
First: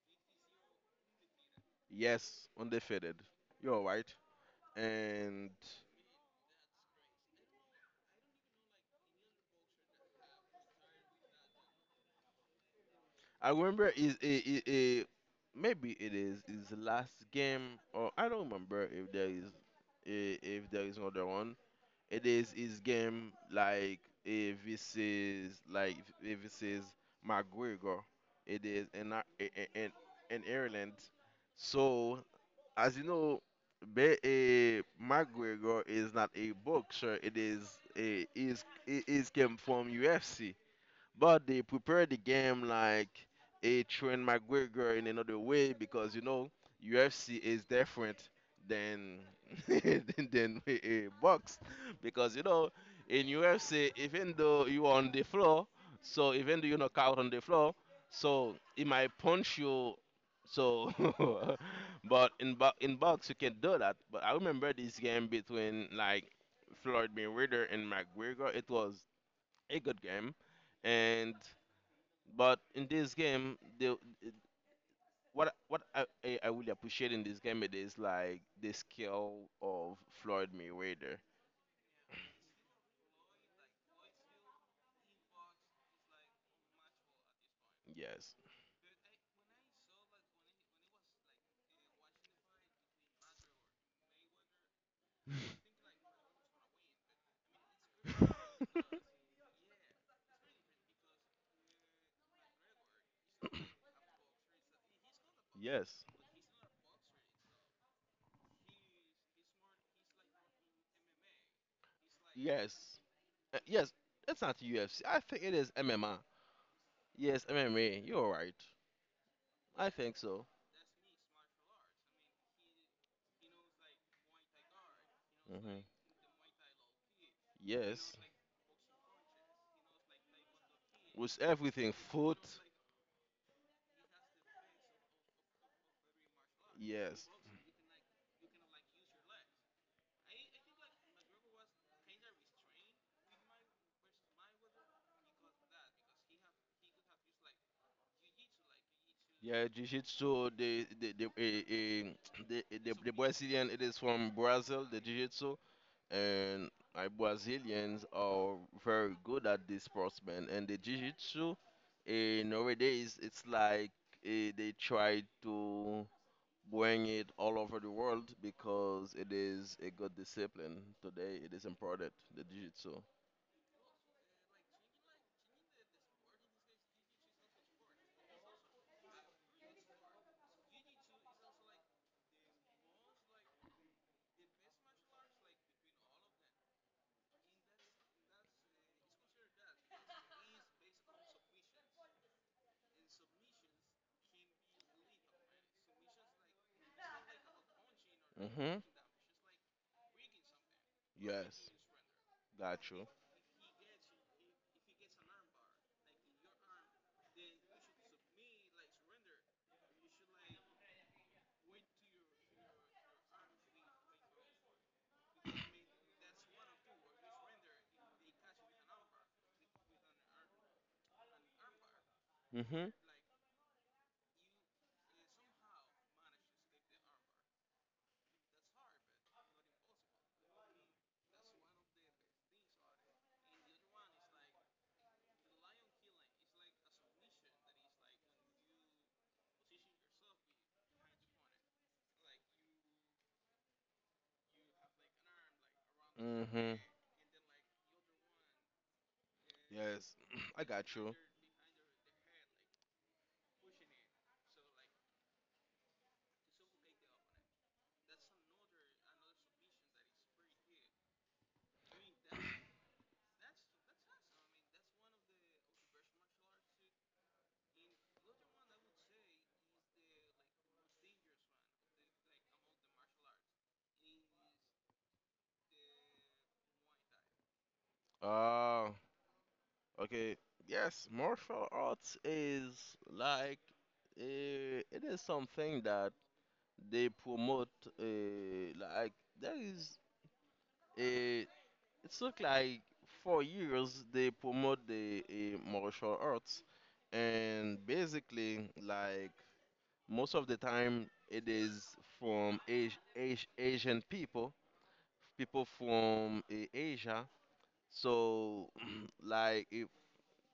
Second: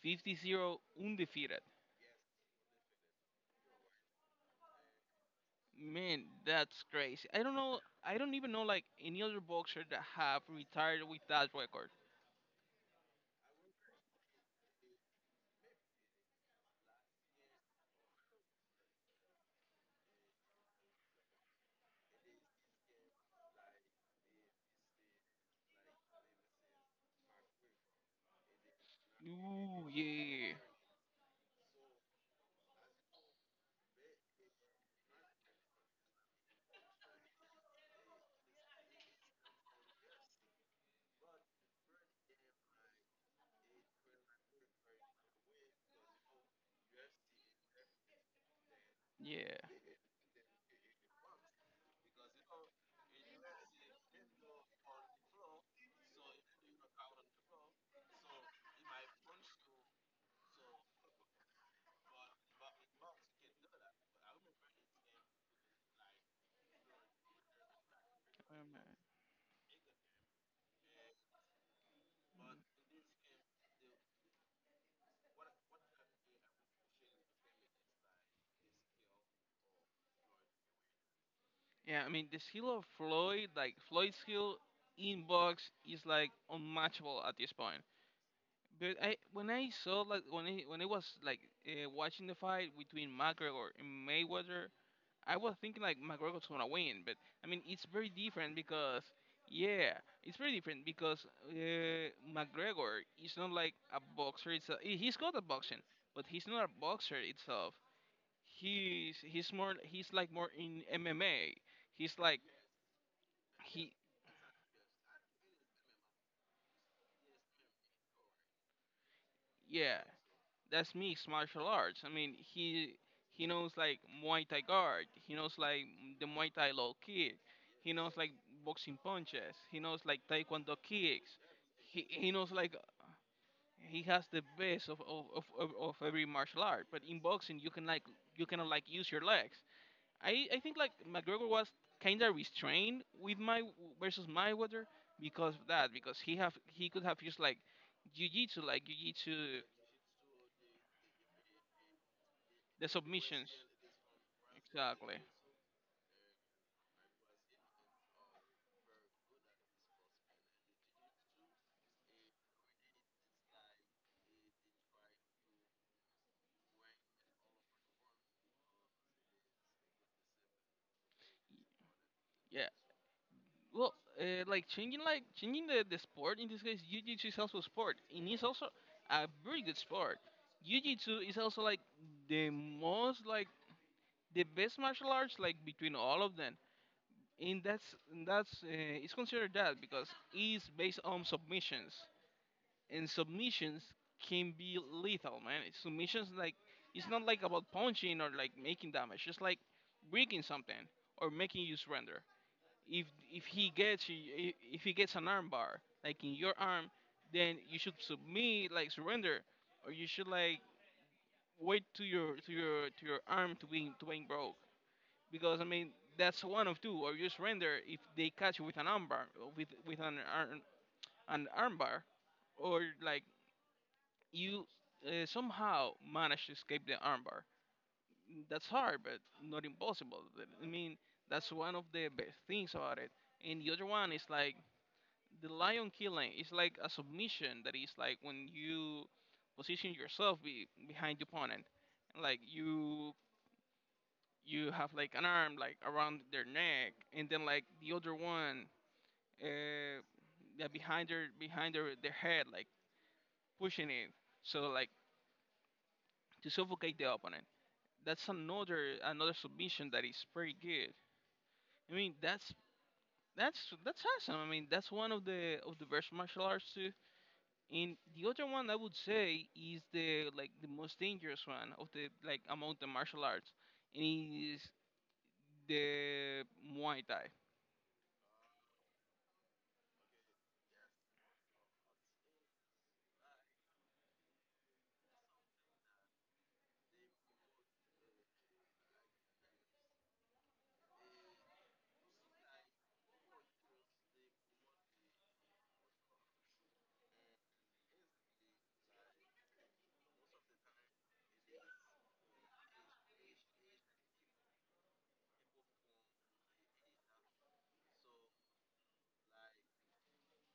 A: 50-0 undefeated.
B: Yes, undefeated. You're right. And
A: Man, that's crazy. I don't know. I don't even know like any other boxer that have retired with that record.
B: I remember is, a maybe it is his last game, or I don't remember if there is, if there is another one. It is his game, like if this is like, if this is McGregor. It is in Ar-
A: Ooh,
B: in in
A: yeah,
B: Ireland. So as you know, McGregor is not a boxer. It is, a is it is came from UFC. But they prepare the game like a Trent McGregor in another way, because you know, UFC is different than,
A: yeah.
B: than, than a box. Because you know, in UFC, even though you are on the floor, so even though you knock out on the floor, so it might punch you. So, but in box you can do that. But I remember this game between like Floyd Mayweather and McGregor.
A: Oh,
B: It
A: man.
B: was a good game, and but in this game, what I really appreciate in this game, it is like the skill of Floyd Mayweather.
A: Yeah, I mean the skill of Floyd, like Floyd's skill in box is like unmatchable at this point.
B: Yes,
A: But I when I saw like when I was like watching the fight between McGregor and Mayweather, I was thinking like McGregor's gonna win. But I mean it's very different because yeah, it's very different because McGregor is not like a boxer. He- he's got a boxing,
B: yes,
A: but he's not a boxer itself. He's more he's like more in MMA. He's like
B: yes.
A: he
B: Yes. It's not UFC. I think it is MMA. Yes, MMA. You're right. I
A: Yeah,
B: think so.
A: that's mixed martial arts. I mean he knows like Muay Thai guard. He knows like
B: Hmm.
A: the Muay Thai low kick. He knows
B: Yes,
A: like boxing punches. He knows like Taekwondo kicks.
B: with everything
A: He
B: foot.
A: knows like he has the best of every martial art. But in
B: Yes.
A: boxing you can like you cannot like use your legs. I think like McGregor was kind of restrained with my versus my Mayweather because of that because he could have used like jiu-jitsu, like jiu-jitsu,
B: Yeah, Jiu-Jitsu, the
A: the
B: the the
A: submissions
B: Brazilian, it is from Brazil, the
A: exactly.
B: Jiu-Jitsu, and my Brazilians are very good at this sport, man. And the Jiu-Jitsu, nowadays it's like, they try to bring it all over the world because it is a good discipline. Today it is important, the
A: Yeah,
B: Jiu-Jitsu.
A: well, like changing, the sport, in this case jiu-jitsu is also a sport, and it's also a very good sport. Jiu-jitsu is also like the most like the best martial arts like between all of them, and that's and that's it's considered that because it's based on submissions, and submissions can be lethal, man. It's submissions like it's not like about punching or like
B: Mm-hmm.
A: making damage. It's like breaking something or making
B: Yes,
A: you surrender.
B: got
A: If
B: you.
A: if he gets you, if he gets an arm bar like in your arm, then you should submit, like surrender, or you should like wait to your arm to being broke. Because I mean that's one of two, or you surrender if they catch you with an arm bar, with an arm bar, or
B: Mm-hmm.
A: like you somehow manage to escape the armbar. That's hard, but not impossible. Th- I mean, that's one of the best things about it. And the other one is like the lion killing. It's like a submission that is like when you position yourself be- behind the opponent, like you have like an arm like around their
B: Mm-hmm.
A: neck, and then like the other one uh,
B: Yes, I
A: yeah,
B: got
A: behind
B: you.
A: their their head, like pushing it. So like to suffocate the opponent. That's another submission that is pretty good. I mean, that's that's awesome. I mean, that's one of the best martial arts too. And the other one I would say is the like the most dangerous one of the like among the martial arts, and it is the Muay Thai.
B: Uh, okay. Yes, martial arts is, like, it is something that they promote. Like, there is, a it's look like, for years they promote the martial arts, and basically, like, most of the time it is from Asian people, people from Asia. So, like if,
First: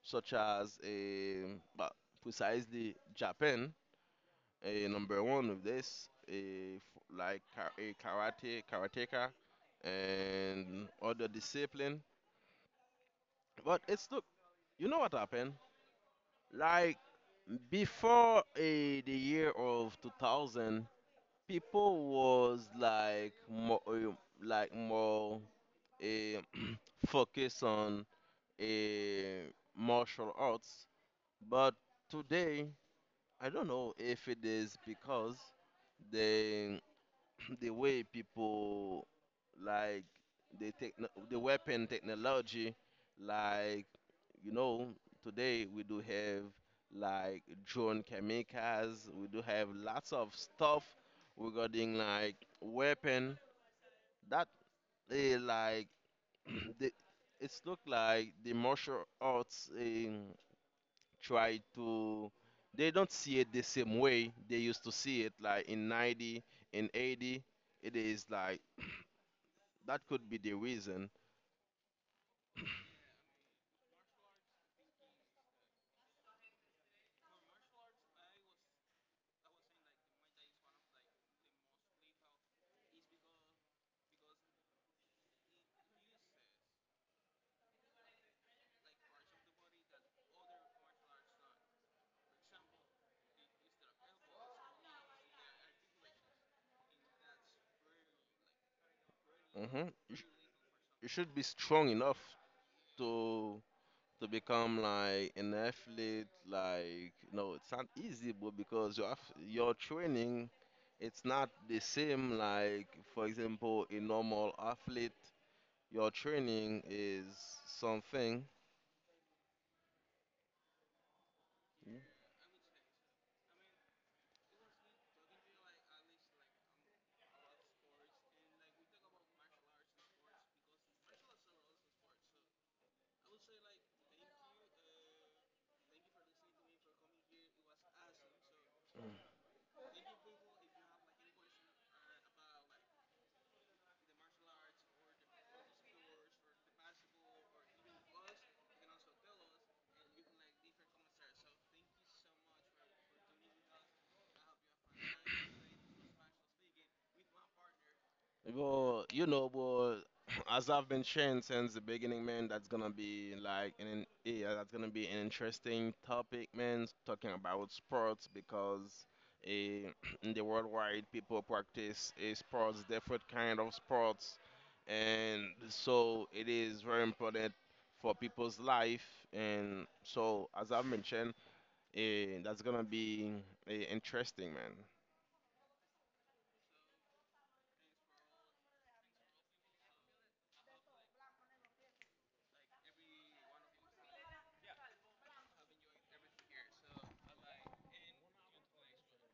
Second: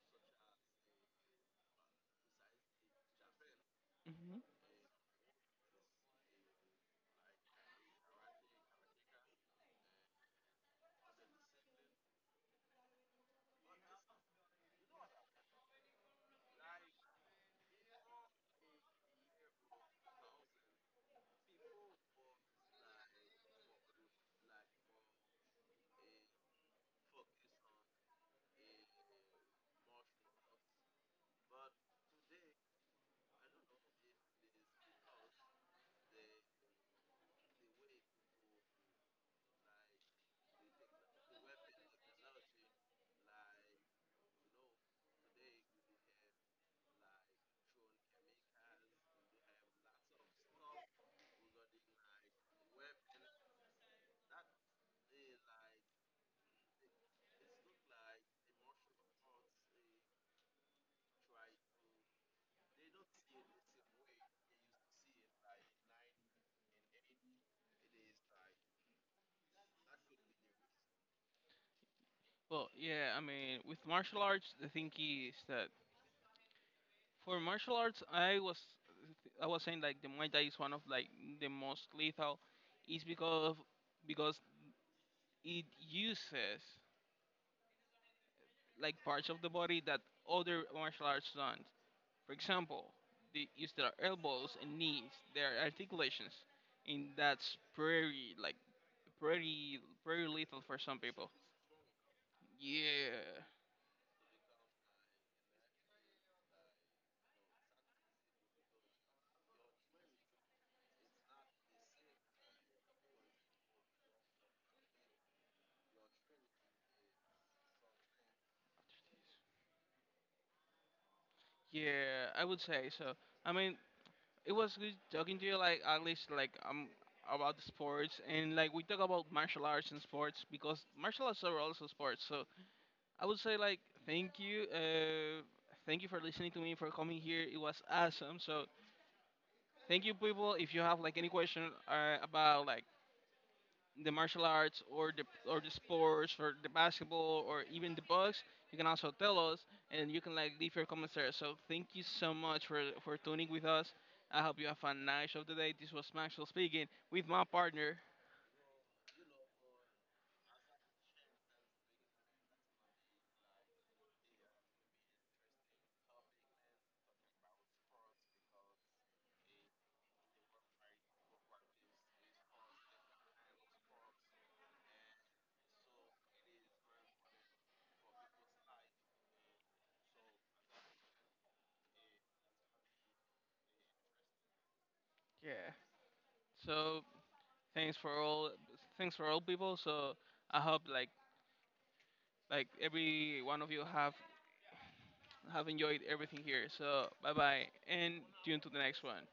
B: such as, but precisely Japan,
A: Hmm.
B: a number one with this, like, karate, karateka, and other discipline. But it's look, you know what happened? Like, before, the year of 2000, people was like more, like more, eh, focused on, eh, martial arts. But today, I don't know if it is because the the way people, like, the weapon technology, like, you know, today we do have, like, drone chemicals, we do have lots of stuff regarding, like, weapon that they like the, it's look like, the martial arts, try to, they don't see it the same way they used to see it, like, in 90, in 80, it is like, that could be the reason.
A: Well, yeah, I mean, with martial arts, the thing is that for martial arts, I was saying like the Muay Thai is one of like the most lethal, is because it uses like parts of the body that other martial arts don't. For example, they use their elbows and knees, their articulations, and that's pretty like pretty
B: Hmm. you,
A: pretty
B: sh-
A: lethal for some
B: you
A: people.
B: should be strong enough
A: Yeah,
B: to become like an athlete, like, no, it's not easy, but because your have your training, it's not the same, like, for example, a normal athlete, your training is something. Mm-hmm.
A: yeah, I would say so. I mean, it was good talking to you. Like at least like about the sports and like we talk about martial arts and sports because martial arts are also sports. So I would say like thank you, uh, thank you for listening to me, for coming here. It was awesome. So thank you, people. If you have like any question about like the martial arts or the sports or the basketball or even the books, you can also tell us, and you can like leave your comments there. So thank you so much for tuning with us. I hope you have a nice of the day. This was Maxwell speaking with my partner.
B: Well, you know, well, as I've been sharing since the beginning, man, that's gonna be like an yeah, that's gonna be an interesting topic, man. Talking about sports, because, eh, in the worldwide people practice, sports, different kind of sports, and so it is very important for people's life. And so, as I've mentioned, that's gonna be, interesting, man.
A: Yeah. So thanks for all, thanks for all people. So I hope like every one of you have enjoyed everything here. So bye bye and tune to the next one.